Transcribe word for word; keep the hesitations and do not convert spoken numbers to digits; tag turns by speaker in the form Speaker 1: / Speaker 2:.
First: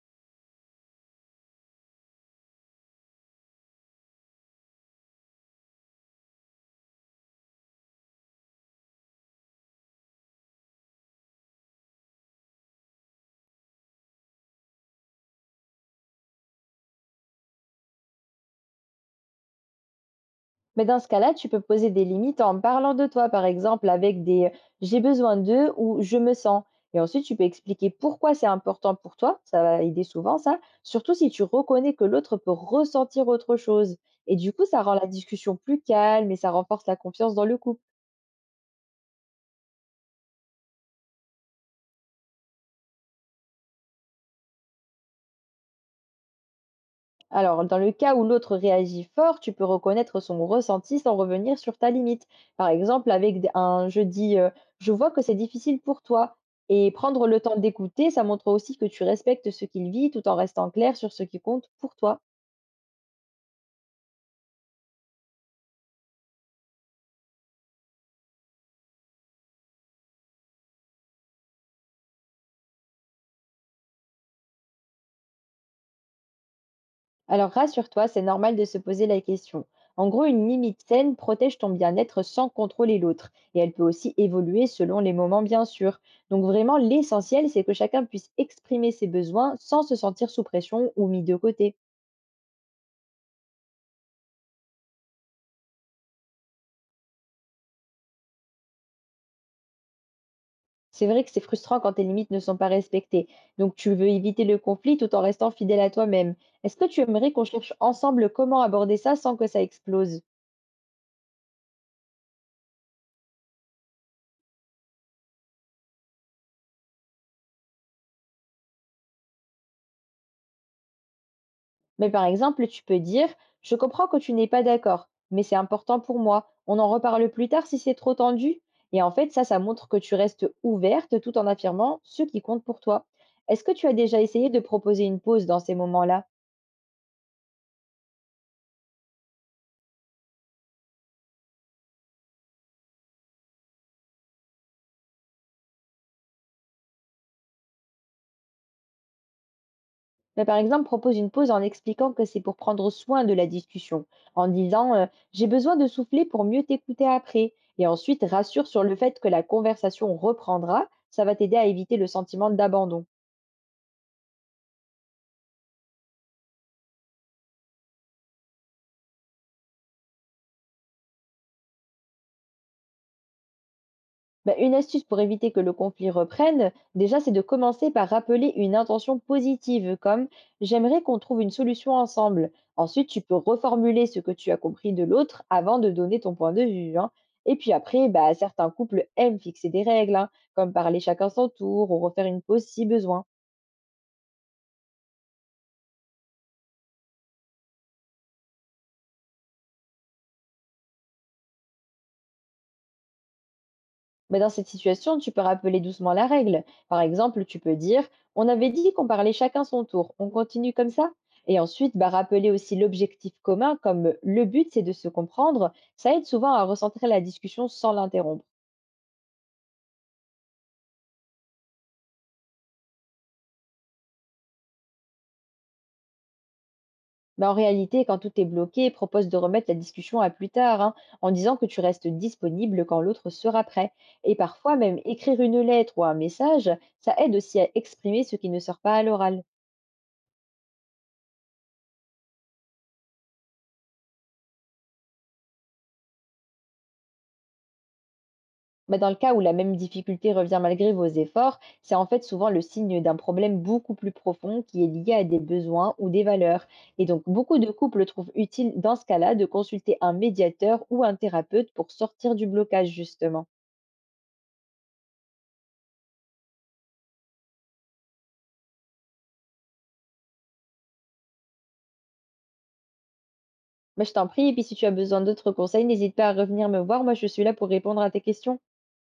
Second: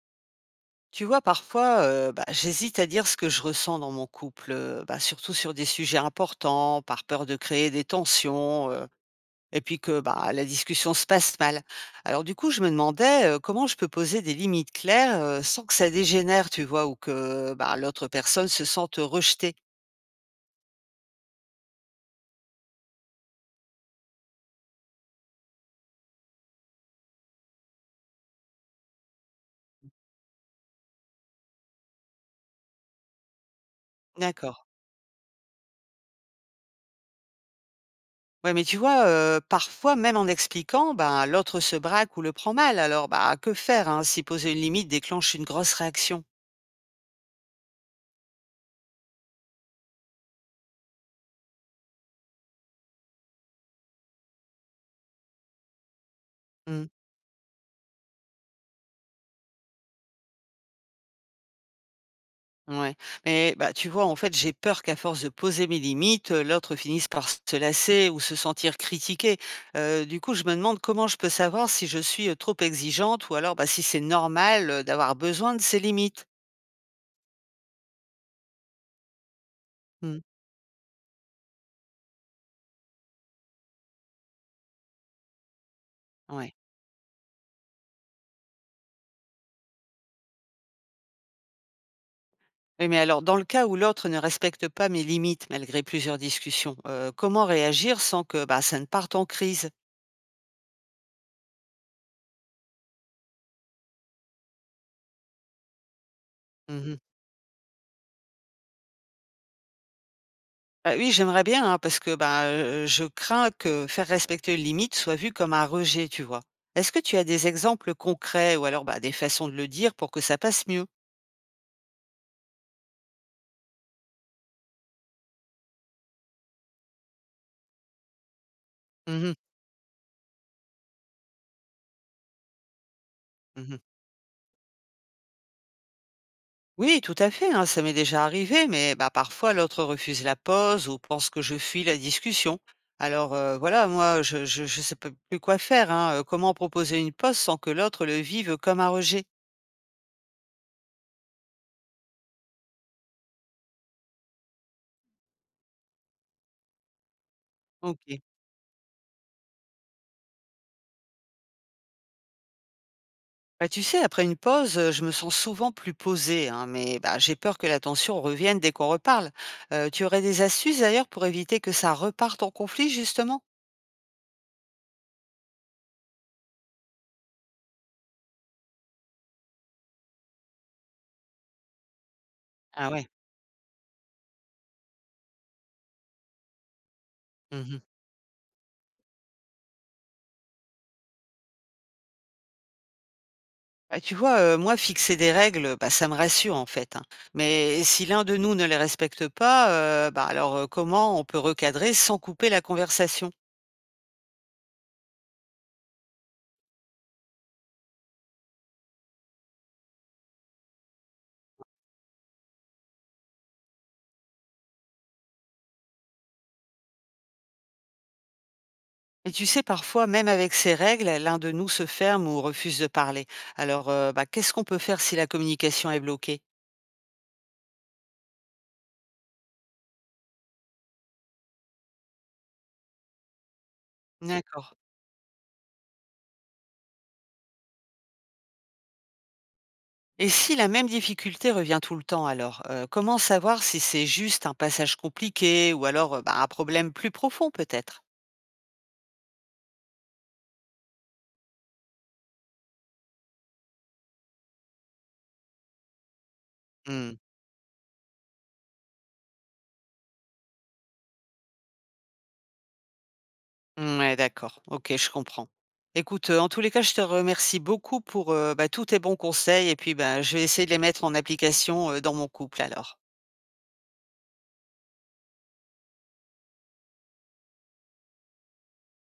Speaker 1: Tu vois, parfois, heu, bah, j'hésite à dire ce que je ressens dans mon couple, heu, bah, surtout sur des sujets importants, par peur de créer des tensions, heu, et puis que, bah, la discussion se passe mal. Alors du coup, je me demandais, heu, comment je peux poser des limites claires, heu, sans que ça dégénère, tu vois? Ou que, bah, l'autre personne se sente rejetée.
Speaker 2: Mais dans ce cas-là, tu peux poser des limites en parlant de toi, par exemple, avec des euh, j'ai besoin d'eux ou je me sens. Et ensuite, tu peux expliquer pourquoi c'est important pour toi. Ça va aider souvent, ça. Surtout si tu reconnais que l'autre peut ressentir autre chose. Et du
Speaker 1: D'accord.
Speaker 2: coup, ça rend la discussion plus calme et ça renforce la confiance dans le couple.
Speaker 1: Ouais, mais tu vois, heu, parfois, même en expliquant, ben, l'autre se braque ou le prend mal. Alors, bah, que faire, hein, si poser une limite déclenche une grosse réaction?
Speaker 2: Alors, dans le cas où l'autre réagit fort, tu peux reconnaître son ressenti sans revenir sur ta limite. Par exemple, avec des- un je dis euh, je vois que c'est difficile pour toi. Et prendre le temps d'écouter, ça montre aussi que tu respectes ce qu'il vit tout en restant clair sur ce qui compte pour toi.
Speaker 1: Ouais, mais bah, tu vois, en fait, j'ai peur qu'à force de poser mes limites, euh, l'autre finisse par se lasser ou se sentir critiqué. Euh, du coup, je me demande comment je peux savoir si je suis euh, trop exigeante ou alors bah, si c'est normal euh, d'avoir besoin de ces limites.
Speaker 2: Alors rassure-toi, c'est normal de se poser la question. En
Speaker 1: Hmm.
Speaker 2: gros, une limite saine protège ton bien-être sans contrôler l'autre. Et elle peut aussi évoluer selon les moments, bien sûr. Donc
Speaker 1: Ouais.
Speaker 2: vraiment, l'essentiel, c'est que chacun puisse exprimer ses besoins sans se sentir sous pression ou mis de côté.
Speaker 1: Oui, mais alors, dans le cas où l'autre ne respecte pas mes limites malgré plusieurs discussions, euh, comment réagir sans que bah, ça ne parte en crise?
Speaker 2: C'est vrai que c'est frustrant quand tes limites ne sont pas respectées. Donc tu veux éviter le conflit tout en restant fidèle à toi-même. Est-ce que tu aimerais qu'on cherche ensemble comment aborder ça sans que ça explose?
Speaker 1: Heu, oui, j'aimerais bien, hein, parce que, bah, heu, je crains que faire respecter les limites soit vu comme un rejet, tu vois? Est-ce que tu as des exemples concrets ou alors, bah, des façons de le dire pour que ça passe mieux?
Speaker 2: Mais par exemple, tu peux dire, je comprends que tu n'es pas d'accord, mais c'est important pour moi. On en reparle plus tard si c'est trop tendu. Et en
Speaker 1: Mmh
Speaker 2: fait,
Speaker 1: mh.
Speaker 2: ça, ça montre que tu restes ouverte tout en affirmant ce qui compte pour toi. Est-ce que
Speaker 1: Mmh.
Speaker 2: tu as déjà essayé de proposer une pause dans ces moments-là?
Speaker 1: Oui, tout à fait, hein, ça m'est déjà arrivé, mais bah, parfois l'autre refuse la pause ou pense que je fuis la discussion. Alors, heu, voilà, moi, je ne je je sais p plus quoi faire, hein, heu, comment proposer une pause sans que l'autre le vive comme un rejet?
Speaker 2: Mais par exemple, propose une pause en expliquant que c'est pour prendre soin de la discussion, en disant euh, j'ai besoin de souffler pour mieux t'écouter après. Et
Speaker 1: OK.
Speaker 2: ensuite, rassure sur le fait que la conversation reprendra, ça va t'aider à éviter le sentiment d'abandon.
Speaker 1: Bah, tu sais, après une pause, heu, je me sens souvent plus posée, hein, mais bah, j'ai peur que la tension revienne dès qu'on reparle. Heu, tu aurais des astuces d'ailleurs pour éviter que ça reparte en conflit justement?
Speaker 2: Bah, une astuce pour éviter que le conflit reprenne, déjà, c'est de commencer par rappeler une intention positive, comme j'aimerais qu'on trouve une solution ensemble.
Speaker 1: Ah ouais.
Speaker 2: Ensuite, tu peux reformuler ce que tu as compris de l'autre avant de donner ton point de vue, hein. Et puis
Speaker 1: Mmh.
Speaker 2: après, bah, certains couples aiment fixer des règles, hein, comme parler chacun son tour ou refaire une pause si besoin.
Speaker 1: Bah, tu vois, heu, moi fixer des règles, bah, ça me rassure en fait, hein. Mais si l'un de nous ne les respecte pas, heu, bah, alors, heu, comment on peut recadrer sans couper la conversation?
Speaker 2: Mais dans cette situation, tu peux rappeler doucement la règle. Par exemple, tu peux dire: on avait dit qu'on parlait chacun son tour, on continue comme ça. Et ensuite, bah, rappeler aussi l'objectif commun, comme le but c'est de se comprendre, ça aide souvent à recentrer la discussion sans l'interrompre.
Speaker 1: Et tu sais, parfois même avec ces règles, l'un de nous se ferme ou refuse de parler. Alors, heu, bah, qu'est-ce qu'on peut faire si la communication est bloquée?
Speaker 2: Mais en réalité, quand tout est bloqué, propose de remettre la discussion à plus tard, hein, en disant que tu restes disponible quand l'autre sera prêt. Et
Speaker 1: D'accord.
Speaker 2: parfois, même écrire une lettre ou un message, ça aide aussi à exprimer ce qui ne sort pas à l'oral.
Speaker 1: Et si la même difficulté revient tout le temps alors, heu, comment savoir si c'est juste un passage compliqué ou alors, heu, bah, un problème plus profond peut-être?
Speaker 2: Bah, dans le cas où la même difficulté revient malgré vos efforts, c'est en fait souvent le signe d'un problème beaucoup plus profond qui est lié à des besoins ou des valeurs. Et
Speaker 1: Mmh.
Speaker 2: donc beaucoup de couples trouvent utile dans ce cas-là de consulter un médiateur ou un thérapeute pour sortir du blocage justement.
Speaker 1: Mouais, d'accord. OK, je comprends. Écoute, heu, en tous les cas, je te remercie beaucoup pour, heu, bah, tous tes bons conseils et puis, bah, je vais essayer de les mettre en application, heu, dans mon couple alors.
Speaker 2: Bah, je t'en prie, et puis si tu as besoin d'autres conseils, n'hésite pas à revenir me voir, moi je suis là pour répondre à tes questions.